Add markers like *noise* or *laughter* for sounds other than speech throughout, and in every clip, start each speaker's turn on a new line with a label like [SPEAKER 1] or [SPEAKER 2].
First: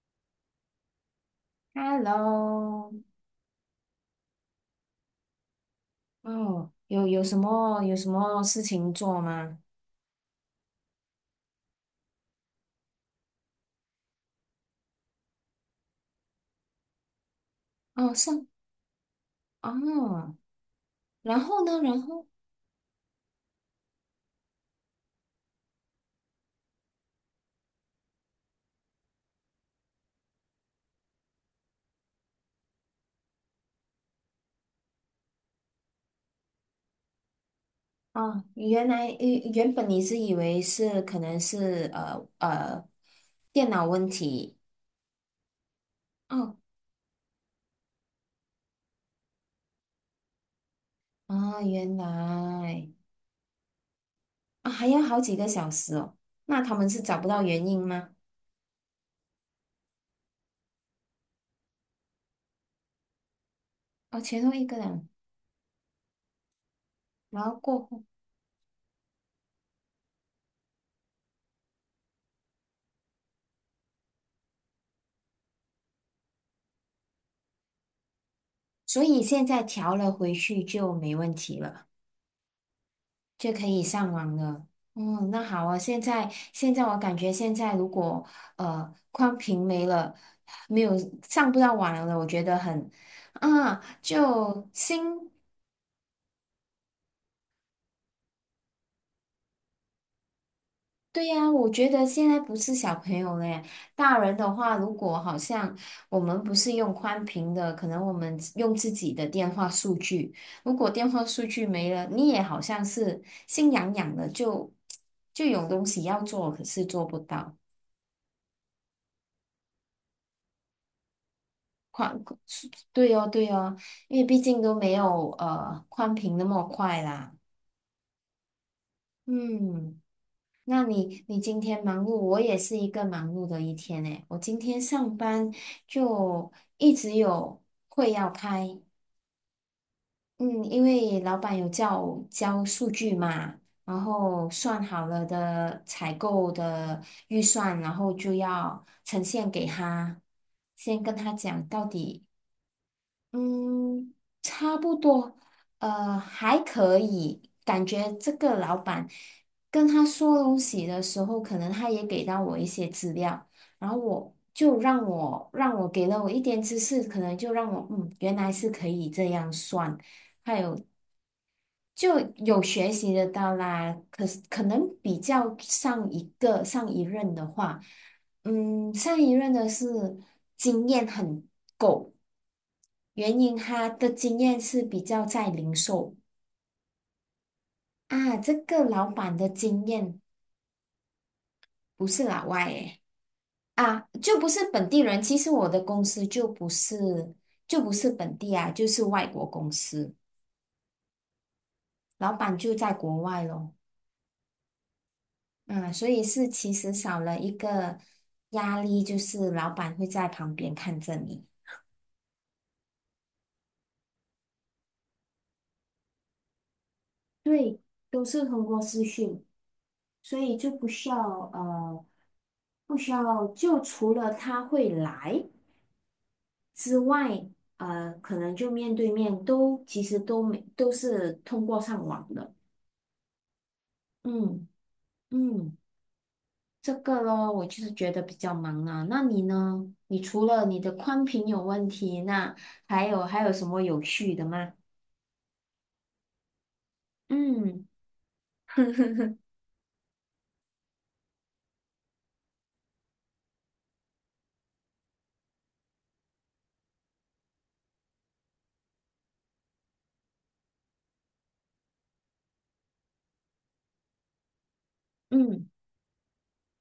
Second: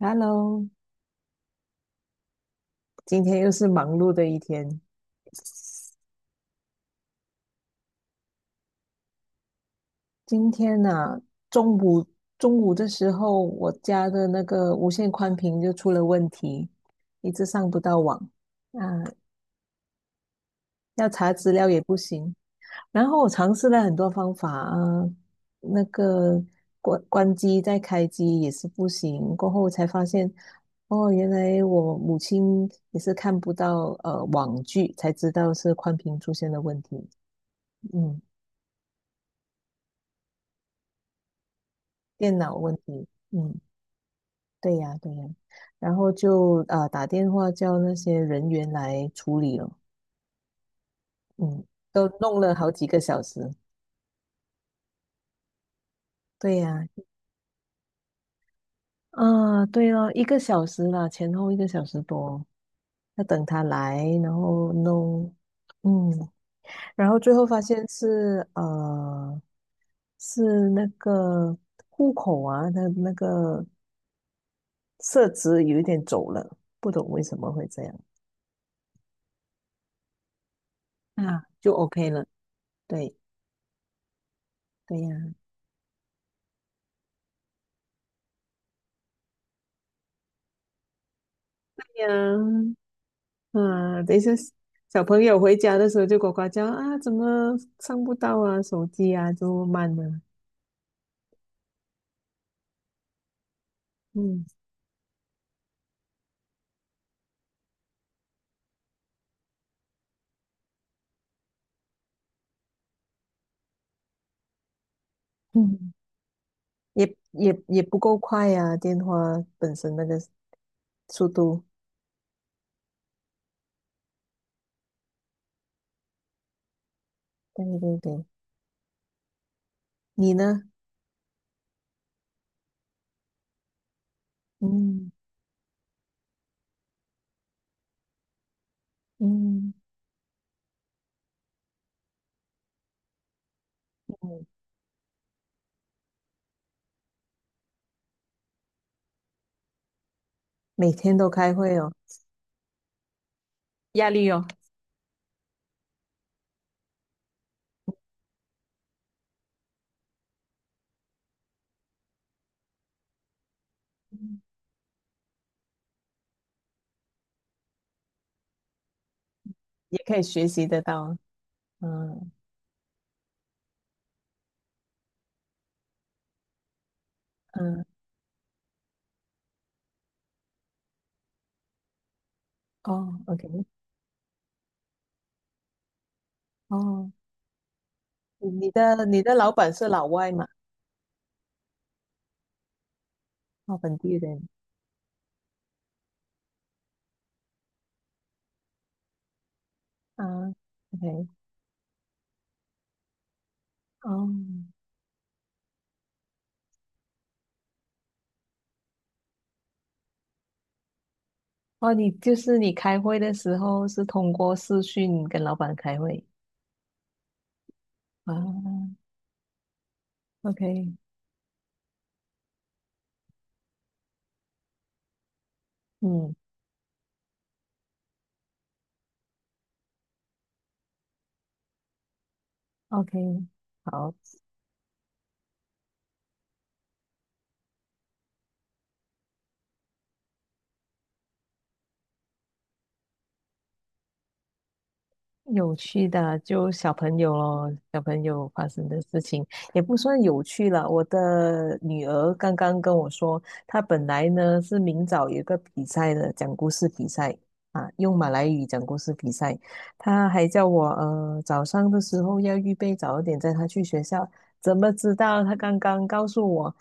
[SPEAKER 1] Hello，
[SPEAKER 2] Hello，
[SPEAKER 1] 今天又是忙碌的一天。
[SPEAKER 2] 哦，有什么事情做吗？
[SPEAKER 1] 今天呢、中午中午的时候，我家的那个无线宽频就出了问题，一直上不到
[SPEAKER 2] 哦，
[SPEAKER 1] 网。
[SPEAKER 2] 上。
[SPEAKER 1] 啊，
[SPEAKER 2] 哦，
[SPEAKER 1] 要查
[SPEAKER 2] 然
[SPEAKER 1] 资
[SPEAKER 2] 后
[SPEAKER 1] 料也
[SPEAKER 2] 呢？
[SPEAKER 1] 不
[SPEAKER 2] 然后。
[SPEAKER 1] 行。然后我尝试了很多方法啊，那个关机再开机也是不行。过后才发现，哦，原来我母亲也是看不到网剧，才知道是宽屏出现了问题。嗯。
[SPEAKER 2] 哦，原来原本你是以为是可能是
[SPEAKER 1] 电脑问题，嗯，
[SPEAKER 2] 电脑问题
[SPEAKER 1] 对呀，对呀，然后
[SPEAKER 2] 哦。
[SPEAKER 1] 就啊、打电话叫那些人员来处理了，
[SPEAKER 2] 啊，
[SPEAKER 1] 嗯，
[SPEAKER 2] 原
[SPEAKER 1] 都弄了好几
[SPEAKER 2] 来。
[SPEAKER 1] 个小时，
[SPEAKER 2] 啊还要好几个小时哦，
[SPEAKER 1] 对
[SPEAKER 2] 那他
[SPEAKER 1] 呀，
[SPEAKER 2] 们是找不到原因吗？
[SPEAKER 1] 啊，对哦，一个小时啦，前后一个小时多，要等他来，
[SPEAKER 2] 哦，
[SPEAKER 1] 然
[SPEAKER 2] 前后一
[SPEAKER 1] 后
[SPEAKER 2] 个人。
[SPEAKER 1] 弄，嗯，然后最
[SPEAKER 2] 然
[SPEAKER 1] 后
[SPEAKER 2] 后
[SPEAKER 1] 发
[SPEAKER 2] 过
[SPEAKER 1] 现
[SPEAKER 2] 后。
[SPEAKER 1] 是那个户口啊，那个设置有一点走了，不懂为什么会这样，
[SPEAKER 2] 所以现在调了回去就没问
[SPEAKER 1] 啊，
[SPEAKER 2] 题
[SPEAKER 1] 就
[SPEAKER 2] 了。
[SPEAKER 1] OK 了，对
[SPEAKER 2] 就可以上网了。
[SPEAKER 1] 对
[SPEAKER 2] 嗯，
[SPEAKER 1] 呀。
[SPEAKER 2] 那好啊。现在我感觉现在如果宽屏没了，没有上不到网了，我觉得
[SPEAKER 1] 呀，
[SPEAKER 2] 很。啊，
[SPEAKER 1] 啊，等一下
[SPEAKER 2] 就
[SPEAKER 1] 小朋
[SPEAKER 2] 心。
[SPEAKER 1] 友回家的时候就呱呱叫啊，怎么上不到啊，手机啊，就慢了，
[SPEAKER 2] 对呀，我觉得现在不是小朋友了耶。大人
[SPEAKER 1] 嗯
[SPEAKER 2] 的话，如果好像我们不是用宽屏的，可能我们用自己的电话数据，如果电话数据没了，你也好像是心痒痒的，就有东
[SPEAKER 1] 嗯，
[SPEAKER 2] 西要做，可是做
[SPEAKER 1] 也
[SPEAKER 2] 不到。
[SPEAKER 1] 也也不够快呀、啊电话本身那个速度。
[SPEAKER 2] 宽。对哦，对哦，因为毕竟都没有宽屏那么快啦。
[SPEAKER 1] 对对对，
[SPEAKER 2] 嗯，
[SPEAKER 1] 你呢？
[SPEAKER 2] 那你今天忙碌，我也是一个忙碌的一天诶。我今天
[SPEAKER 1] 嗯
[SPEAKER 2] 上班就一直有会要开，
[SPEAKER 1] 嗯
[SPEAKER 2] 嗯，因为老板有叫我交数据嘛，然
[SPEAKER 1] 嗯
[SPEAKER 2] 后算好了的采购的预算，然后就要呈现给他，
[SPEAKER 1] 每
[SPEAKER 2] 先跟
[SPEAKER 1] 天都
[SPEAKER 2] 他
[SPEAKER 1] 开
[SPEAKER 2] 讲
[SPEAKER 1] 会
[SPEAKER 2] 到
[SPEAKER 1] 哦，
[SPEAKER 2] 底。
[SPEAKER 1] 压
[SPEAKER 2] 嗯，
[SPEAKER 1] 力哦，
[SPEAKER 2] 差不多，还可以。感觉这个老板跟他说东西的时候，可能他也给到我一些资料，然后我
[SPEAKER 1] 嗯
[SPEAKER 2] 就让我给了我一点知识，可能就让我嗯，原来是可以这样算。
[SPEAKER 1] 也可以学习得到啊
[SPEAKER 2] 就
[SPEAKER 1] 嗯
[SPEAKER 2] 有学习得到啦，可是可能比较上一任的话，
[SPEAKER 1] 嗯，
[SPEAKER 2] 嗯，上一任的是经验很够，
[SPEAKER 1] 哦
[SPEAKER 2] 原因
[SPEAKER 1] ，OK，
[SPEAKER 2] 他的经验是比较在零售
[SPEAKER 1] 哦，
[SPEAKER 2] 啊，
[SPEAKER 1] 你
[SPEAKER 2] 这
[SPEAKER 1] 你
[SPEAKER 2] 个
[SPEAKER 1] 的
[SPEAKER 2] 老
[SPEAKER 1] 你的
[SPEAKER 2] 板的
[SPEAKER 1] 老板
[SPEAKER 2] 经
[SPEAKER 1] 是老
[SPEAKER 2] 验
[SPEAKER 1] 外嘛？
[SPEAKER 2] 不是老外诶，
[SPEAKER 1] 哦，本
[SPEAKER 2] 啊，
[SPEAKER 1] 地
[SPEAKER 2] 就
[SPEAKER 1] 人
[SPEAKER 2] 不是本地人。其实我的公司就不是本地啊，就是外国公司，
[SPEAKER 1] 啊，OK，
[SPEAKER 2] 老板就在国外咯。
[SPEAKER 1] 哦。
[SPEAKER 2] 嗯，所以是其实少了一个压力，就是老板会在旁边看着你。
[SPEAKER 1] 哦，你就是你开会的时候是通过视讯跟老板开会
[SPEAKER 2] 对，都是通过
[SPEAKER 1] 啊
[SPEAKER 2] 视讯，所以就不
[SPEAKER 1] ？OK，
[SPEAKER 2] 需要呃，不需要就除了他会来
[SPEAKER 1] 嗯
[SPEAKER 2] 之外，可能就面对面都其实都没都是通过上网的。
[SPEAKER 1] ，OK，好。
[SPEAKER 2] 嗯嗯，这个咯，我就是觉得比较忙啊。那你呢？你除了你的宽频有问题，那还有什么有趣的吗？
[SPEAKER 1] 有趣的就小朋友咯，
[SPEAKER 2] 嗯。
[SPEAKER 1] 小朋友发生的事
[SPEAKER 2] *laughs*
[SPEAKER 1] 情也不算有趣了。我的女儿刚刚跟我说，她本来呢是明早有一个比赛的，讲故事比赛啊，用马来语讲故事比赛。她还叫我早上的时候要预备早一点，带她去学校。怎么知道？她
[SPEAKER 2] 嗯，
[SPEAKER 1] 刚刚告诉我，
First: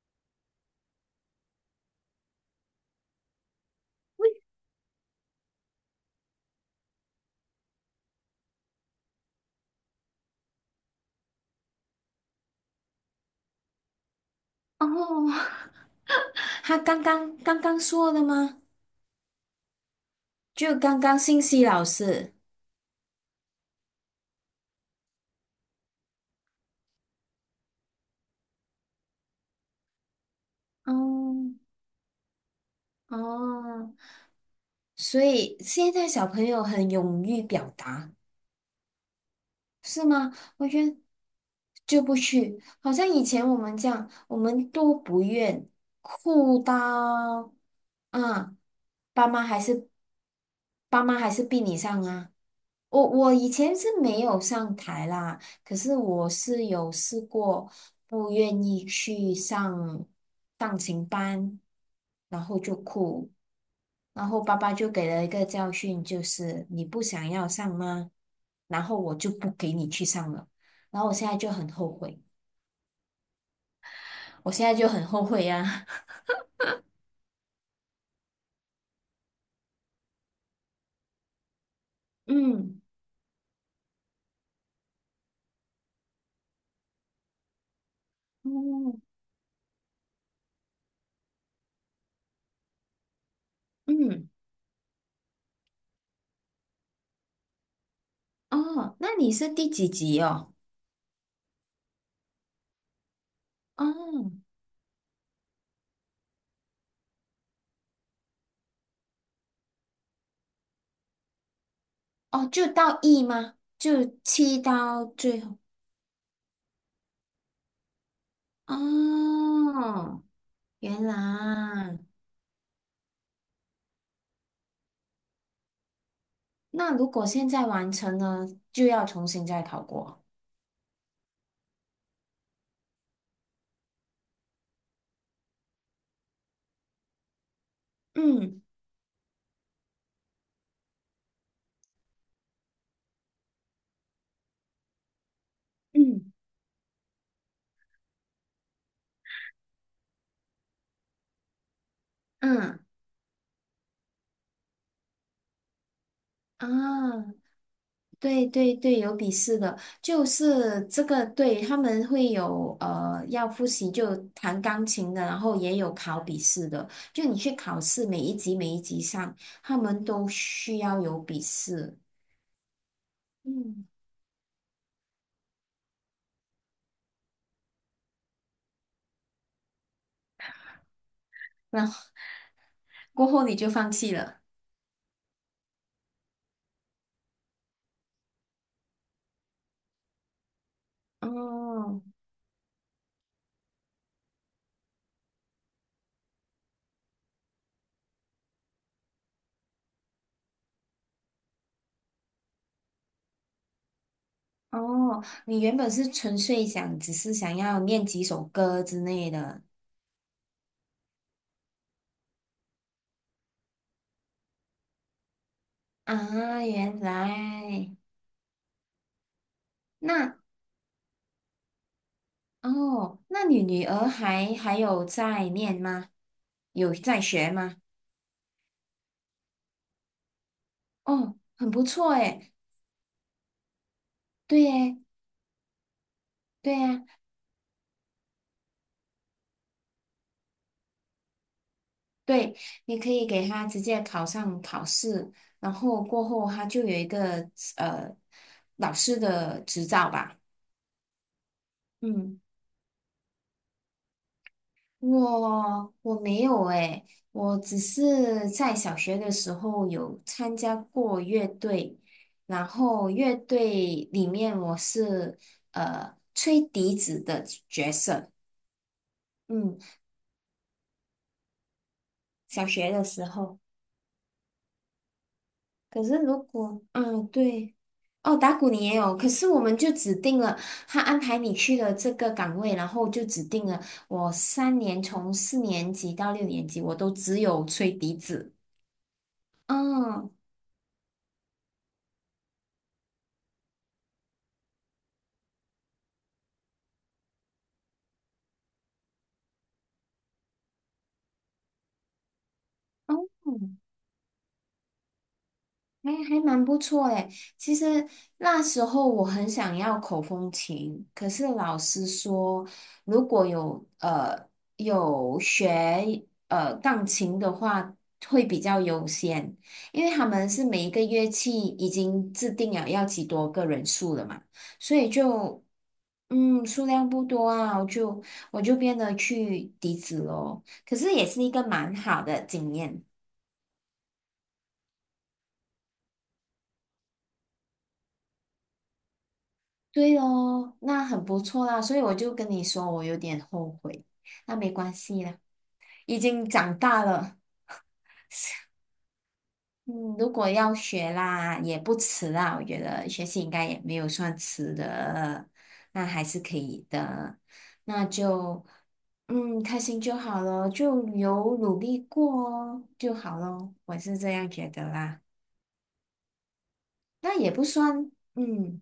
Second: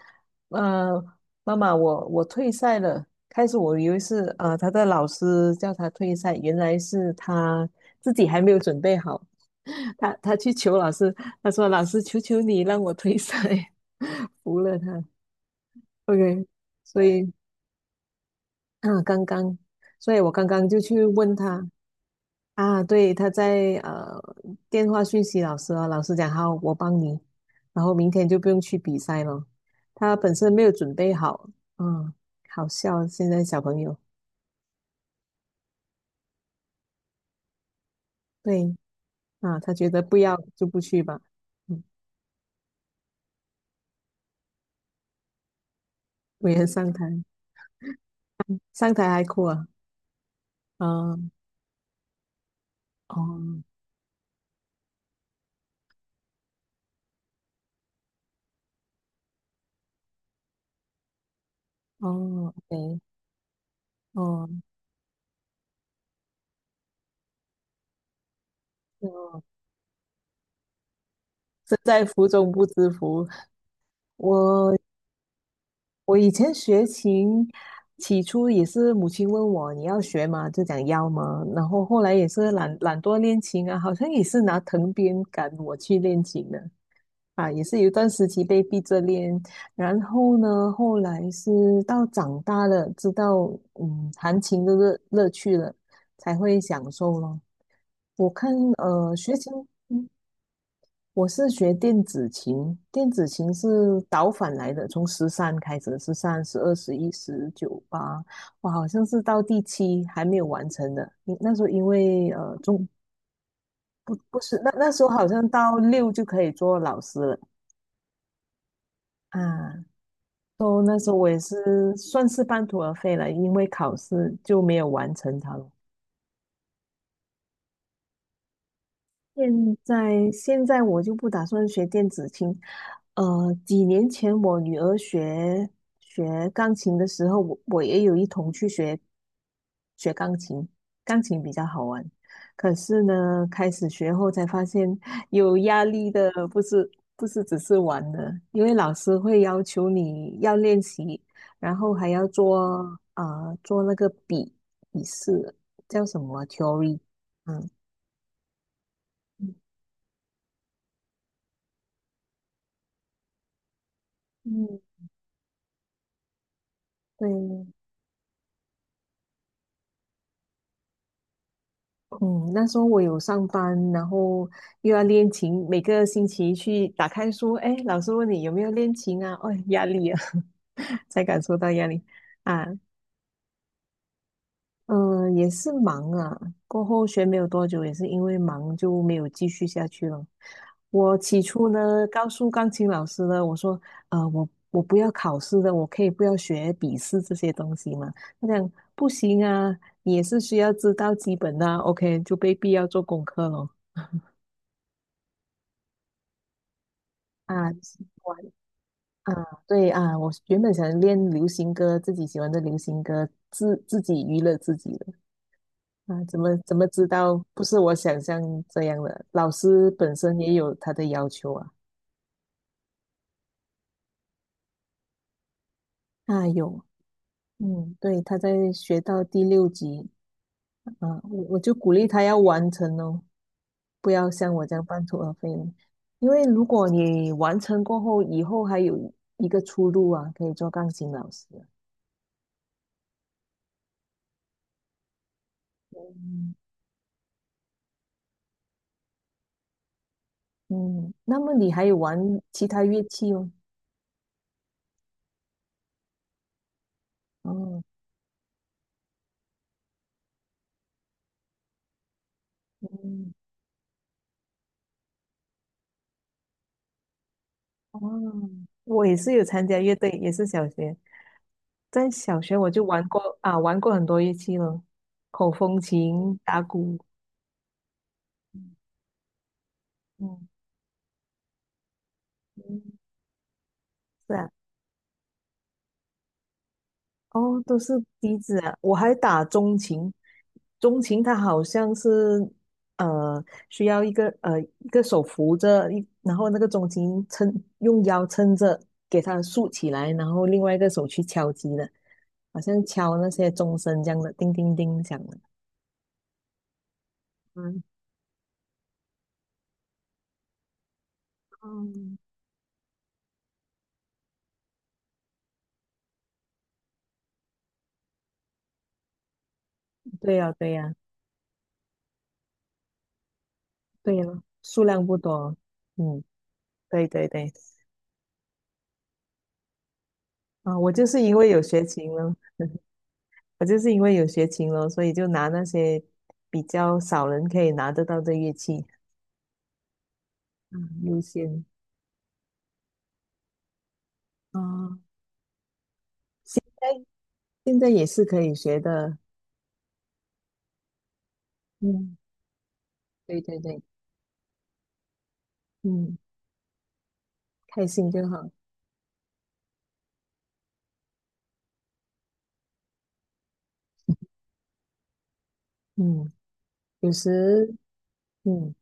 [SPEAKER 1] 呃，妈妈，我退赛了。开始我以为是他的老师叫他退赛，原来是他自己还没有准备好。*laughs* 他去求老师，他说：“老师，求求你让我退赛。” *laughs* 服了
[SPEAKER 2] 哦，
[SPEAKER 1] 他。OK，
[SPEAKER 2] *laughs* 他刚
[SPEAKER 1] 所以
[SPEAKER 2] 刚刚刚说的吗？
[SPEAKER 1] 啊，刚刚，所以我刚刚
[SPEAKER 2] 就
[SPEAKER 1] 就
[SPEAKER 2] 刚
[SPEAKER 1] 去
[SPEAKER 2] 刚
[SPEAKER 1] 问
[SPEAKER 2] 信息
[SPEAKER 1] 他
[SPEAKER 2] 老师。
[SPEAKER 1] 啊，对，他在电话讯息老师啊，老师讲好，我帮你，然后明天就不用去比赛了。他本身没有准备好，
[SPEAKER 2] 哦
[SPEAKER 1] 嗯，好笑，现在小朋
[SPEAKER 2] 哦，
[SPEAKER 1] 友。
[SPEAKER 2] 所以现在小朋友很勇于表达，
[SPEAKER 1] 对啊，他觉得
[SPEAKER 2] 是
[SPEAKER 1] 不
[SPEAKER 2] 吗？
[SPEAKER 1] 要就
[SPEAKER 2] 我
[SPEAKER 1] 不
[SPEAKER 2] 觉得
[SPEAKER 1] 去吧。嗯，
[SPEAKER 2] 就不去，好像以前我们这样，我们都不愿
[SPEAKER 1] 我
[SPEAKER 2] 哭
[SPEAKER 1] 也上台，
[SPEAKER 2] 到，啊，
[SPEAKER 1] 上台还
[SPEAKER 2] 爸妈
[SPEAKER 1] 哭
[SPEAKER 2] 还
[SPEAKER 1] 啊。
[SPEAKER 2] 是爸
[SPEAKER 1] 啊，
[SPEAKER 2] 妈还是逼你上啊。我以前
[SPEAKER 1] 哦
[SPEAKER 2] 是没有上台啦，可是我是有试过不愿意去上钢琴班，然
[SPEAKER 1] 哦
[SPEAKER 2] 后就
[SPEAKER 1] 对，
[SPEAKER 2] 哭，然后
[SPEAKER 1] 哦，
[SPEAKER 2] 爸爸就给了一个教训，就是你不想要上吗？然后我就
[SPEAKER 1] 哦，
[SPEAKER 2] 不给你去上了，然后我现在就很
[SPEAKER 1] 身
[SPEAKER 2] 后
[SPEAKER 1] 在
[SPEAKER 2] 悔，
[SPEAKER 1] 福中不知福。
[SPEAKER 2] 我现在
[SPEAKER 1] 我
[SPEAKER 2] 就很后悔呀、
[SPEAKER 1] 我
[SPEAKER 2] *laughs*
[SPEAKER 1] 以前学琴，起初也是母亲问我你要学吗？就讲要吗？然后后来也是懒
[SPEAKER 2] 嗯，
[SPEAKER 1] 懒惰练琴啊，好像也是拿藤鞭赶我去练琴的啊，也是有一段时期被逼
[SPEAKER 2] 哦，
[SPEAKER 1] 着练。然后呢，后来是到长大了，知道嗯
[SPEAKER 2] 嗯，
[SPEAKER 1] 弹琴的乐趣了，才会享受咯。我看
[SPEAKER 2] 哦，那你
[SPEAKER 1] 学
[SPEAKER 2] 是
[SPEAKER 1] 琴。
[SPEAKER 2] 第几集哦？
[SPEAKER 1] 我是学电子琴，电子琴是倒
[SPEAKER 2] 哦，
[SPEAKER 1] 反来的，从十三开始，十三、12、11、19、八，哇，好像是到第7还没有完成的。因那时候因为
[SPEAKER 2] 哦，就
[SPEAKER 1] 中
[SPEAKER 2] 到 E 吗？就
[SPEAKER 1] 不是
[SPEAKER 2] 七
[SPEAKER 1] 那那时
[SPEAKER 2] 到
[SPEAKER 1] 候好
[SPEAKER 2] 最
[SPEAKER 1] 像
[SPEAKER 2] 后。
[SPEAKER 1] 到六就可以做老师了啊。
[SPEAKER 2] 哦，
[SPEAKER 1] 都那
[SPEAKER 2] 原
[SPEAKER 1] 时候我也是
[SPEAKER 2] 来，
[SPEAKER 1] 算是半途而废了，因为考试就没有完成它了。
[SPEAKER 2] 那如果现在完成了，就要重新再
[SPEAKER 1] 现
[SPEAKER 2] 考过。
[SPEAKER 1] 现在我就不打算学电子琴，几年前我女儿学钢琴的时候，我也有一同
[SPEAKER 2] 嗯
[SPEAKER 1] 去学钢琴，钢琴比较好玩。可是呢，开始学后才发现有压力的，
[SPEAKER 2] 嗯
[SPEAKER 1] 不是只是玩的，因为老师会要求你要练习，然后还要做
[SPEAKER 2] 嗯
[SPEAKER 1] 啊、做那个笔试，叫什么啊
[SPEAKER 2] 啊，
[SPEAKER 1] theory，嗯。
[SPEAKER 2] 对对对，有笔试的，就是这个，对，他们会有要复习，就弹
[SPEAKER 1] 嗯，
[SPEAKER 2] 钢琴的，然后也有考笔试的，就你去
[SPEAKER 1] 对，
[SPEAKER 2] 考试，每一级每一级上，他们都需要有笔试。
[SPEAKER 1] 嗯，那时候我有上
[SPEAKER 2] 嗯，
[SPEAKER 1] 班，然后又要练琴，每个星期去打开书，哎，老师问你有没有练琴啊？哦，压力啊，*laughs* 才感受到压
[SPEAKER 2] 然后
[SPEAKER 1] 力啊。
[SPEAKER 2] 过后你就放弃了。
[SPEAKER 1] 嗯，也是忙啊。过后学没有多久，也是因为忙就没有继续下去了。我起初
[SPEAKER 2] 哦
[SPEAKER 1] 呢，告诉钢琴老师呢，我说，我不要考试的，我可以不要学笔试这些东西嘛。他讲不行啊，你也是需要知道基本的啊 OK，就被必要做功课咯。
[SPEAKER 2] 哦，你原本是纯粹想，只是想
[SPEAKER 1] 啊，
[SPEAKER 2] 要
[SPEAKER 1] 喜
[SPEAKER 2] 念几
[SPEAKER 1] 欢
[SPEAKER 2] 首歌之类
[SPEAKER 1] 啊，
[SPEAKER 2] 的
[SPEAKER 1] 对啊，我原本想练流行歌，自己喜欢的流行歌，自己娱乐自己的。啊，怎么
[SPEAKER 2] 啊，
[SPEAKER 1] 怎么
[SPEAKER 2] 原
[SPEAKER 1] 知道不是我
[SPEAKER 2] 来
[SPEAKER 1] 想象这样的？老师本
[SPEAKER 2] 那
[SPEAKER 1] 身也有他的要求啊。
[SPEAKER 2] 哦，那你女儿还有在念吗？
[SPEAKER 1] 啊，有，
[SPEAKER 2] 有在学吗？
[SPEAKER 1] 嗯，对，他在学到第6级，啊，
[SPEAKER 2] 哦，
[SPEAKER 1] 我
[SPEAKER 2] 很
[SPEAKER 1] 就
[SPEAKER 2] 不
[SPEAKER 1] 鼓励
[SPEAKER 2] 错
[SPEAKER 1] 他要
[SPEAKER 2] 诶，
[SPEAKER 1] 完成哦，不要像我
[SPEAKER 2] 对
[SPEAKER 1] 这样
[SPEAKER 2] 诶，
[SPEAKER 1] 半途而废了因为如
[SPEAKER 2] 对
[SPEAKER 1] 果
[SPEAKER 2] 呀，
[SPEAKER 1] 你完成过后，以后还有一个出路啊，可以做钢琴老师啊。
[SPEAKER 2] 对，你可以给她直接考上考试，然后过后
[SPEAKER 1] 嗯
[SPEAKER 2] 她就有一个呃老师的执照吧，
[SPEAKER 1] 嗯，那么你还有玩
[SPEAKER 2] 嗯。
[SPEAKER 1] 其他乐器哦？
[SPEAKER 2] 我没有诶，我只
[SPEAKER 1] 哦，
[SPEAKER 2] 是在小学的时候有参加过乐队，然后
[SPEAKER 1] 嗯，
[SPEAKER 2] 乐队里面我是吹笛子的角
[SPEAKER 1] 哦，
[SPEAKER 2] 色，
[SPEAKER 1] 我也是有参
[SPEAKER 2] 嗯，
[SPEAKER 1] 加乐队，也是小学。在小学
[SPEAKER 2] 小
[SPEAKER 1] 我就
[SPEAKER 2] 学的
[SPEAKER 1] 玩
[SPEAKER 2] 时
[SPEAKER 1] 过
[SPEAKER 2] 候。
[SPEAKER 1] 啊，玩过很多乐器了，口风
[SPEAKER 2] 可是
[SPEAKER 1] 琴、
[SPEAKER 2] 如
[SPEAKER 1] 打
[SPEAKER 2] 果
[SPEAKER 1] 鼓，
[SPEAKER 2] 嗯对，哦打鼓你也有，可是我们就指定
[SPEAKER 1] 嗯，
[SPEAKER 2] 了他安排你去了这个岗位，然
[SPEAKER 1] 嗯，
[SPEAKER 2] 后就指定了我
[SPEAKER 1] 是啊，
[SPEAKER 2] 3年从4年级到6年级我都只
[SPEAKER 1] 哦，
[SPEAKER 2] 有
[SPEAKER 1] 都
[SPEAKER 2] 吹
[SPEAKER 1] 是
[SPEAKER 2] 笛
[SPEAKER 1] 笛
[SPEAKER 2] 子，
[SPEAKER 1] 子啊。我还打钟琴，
[SPEAKER 2] 嗯。
[SPEAKER 1] 钟琴它好像是呃需要一个手扶着一，然后那个钟琴撑用腰撑着，给它竖起来，然后另外一个手去敲击的，好像
[SPEAKER 2] 哦
[SPEAKER 1] 敲那些钟声这样的，叮叮叮响的。
[SPEAKER 2] 哎，还蛮不错诶。其
[SPEAKER 1] 嗯，
[SPEAKER 2] 实那时候我很想要口风琴，可是老师
[SPEAKER 1] 嗯
[SPEAKER 2] 说，如果有学钢琴的话，会比较优先，因为他
[SPEAKER 1] 对
[SPEAKER 2] 们
[SPEAKER 1] 呀，
[SPEAKER 2] 是
[SPEAKER 1] 对
[SPEAKER 2] 每一
[SPEAKER 1] 呀，
[SPEAKER 2] 个乐器已经制定了要几多个人
[SPEAKER 1] 对
[SPEAKER 2] 数
[SPEAKER 1] 呀，
[SPEAKER 2] 了嘛，
[SPEAKER 1] 数
[SPEAKER 2] 所
[SPEAKER 1] 量
[SPEAKER 2] 以
[SPEAKER 1] 不多哦，
[SPEAKER 2] 就
[SPEAKER 1] 嗯。
[SPEAKER 2] 数
[SPEAKER 1] 对
[SPEAKER 2] 量不
[SPEAKER 1] 对
[SPEAKER 2] 多
[SPEAKER 1] 对，
[SPEAKER 2] 啊，我就变得去笛子咯。
[SPEAKER 1] 啊，我
[SPEAKER 2] 可
[SPEAKER 1] 就
[SPEAKER 2] 是
[SPEAKER 1] 是
[SPEAKER 2] 也
[SPEAKER 1] 因
[SPEAKER 2] 是
[SPEAKER 1] 为
[SPEAKER 2] 一
[SPEAKER 1] 有
[SPEAKER 2] 个
[SPEAKER 1] 学
[SPEAKER 2] 蛮
[SPEAKER 1] 琴
[SPEAKER 2] 好
[SPEAKER 1] 了，
[SPEAKER 2] 的经验。
[SPEAKER 1] 我就是因为有学琴了，所以就拿那些比较少人可以拿得到的乐器，
[SPEAKER 2] 对哦，
[SPEAKER 1] 嗯，
[SPEAKER 2] 那
[SPEAKER 1] 优
[SPEAKER 2] 很不
[SPEAKER 1] 先。
[SPEAKER 2] 错啦，所以我就跟你说，我有点后悔，那没关
[SPEAKER 1] 啊。
[SPEAKER 2] 系啦，已经长
[SPEAKER 1] 哎，
[SPEAKER 2] 大了，
[SPEAKER 1] 现在也是可以学的，
[SPEAKER 2] 嗯，如果要学啦，也不
[SPEAKER 1] 嗯，
[SPEAKER 2] 迟啦，我觉得学
[SPEAKER 1] 对
[SPEAKER 2] 习应
[SPEAKER 1] 对
[SPEAKER 2] 该也
[SPEAKER 1] 对，
[SPEAKER 2] 没有算迟的，那
[SPEAKER 1] 嗯，
[SPEAKER 2] 还是可以的，
[SPEAKER 1] 开
[SPEAKER 2] 那
[SPEAKER 1] 心就好，
[SPEAKER 2] 就开心就好咯，就有努力过哦就好咯，我是这样觉得啦，
[SPEAKER 1] 嗯，有
[SPEAKER 2] 那也不
[SPEAKER 1] 时，
[SPEAKER 2] 算，
[SPEAKER 1] 嗯，
[SPEAKER 2] 嗯，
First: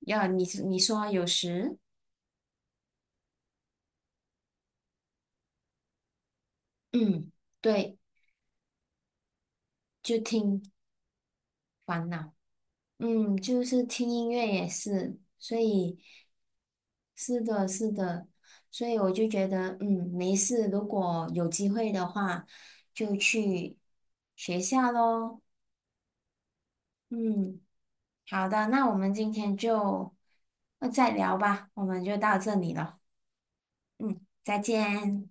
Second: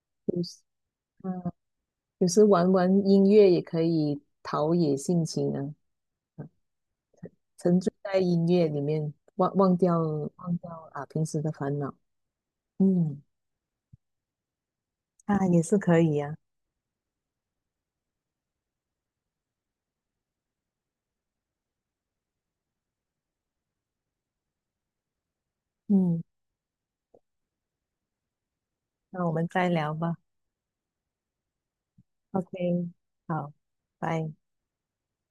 [SPEAKER 2] 要
[SPEAKER 1] 有
[SPEAKER 2] 你
[SPEAKER 1] 时，
[SPEAKER 2] 你说有
[SPEAKER 1] 嗯，
[SPEAKER 2] 时，
[SPEAKER 1] 有时玩玩音乐也可以陶冶性情啊，啊
[SPEAKER 2] 嗯，
[SPEAKER 1] 沉醉
[SPEAKER 2] 对，
[SPEAKER 1] 在音乐里面，忘忘掉
[SPEAKER 2] 就
[SPEAKER 1] 忘
[SPEAKER 2] 听
[SPEAKER 1] 掉啊平时的烦恼，
[SPEAKER 2] 烦恼。
[SPEAKER 1] 嗯，
[SPEAKER 2] 嗯，就是听音乐也是，
[SPEAKER 1] 啊，
[SPEAKER 2] 所
[SPEAKER 1] 也是可
[SPEAKER 2] 以
[SPEAKER 1] 以呀、
[SPEAKER 2] 是的，是的，所以我就觉得，嗯，没事，如果有机会的话，就去学校喽。
[SPEAKER 1] 嗯。
[SPEAKER 2] 嗯，好的，那我们
[SPEAKER 1] 那我
[SPEAKER 2] 今
[SPEAKER 1] 们
[SPEAKER 2] 天
[SPEAKER 1] 再聊
[SPEAKER 2] 就
[SPEAKER 1] 吧。
[SPEAKER 2] 再聊吧，我们就到这里
[SPEAKER 1] OK，
[SPEAKER 2] 了。
[SPEAKER 1] 好，
[SPEAKER 2] 嗯，
[SPEAKER 1] 拜。
[SPEAKER 2] 再见。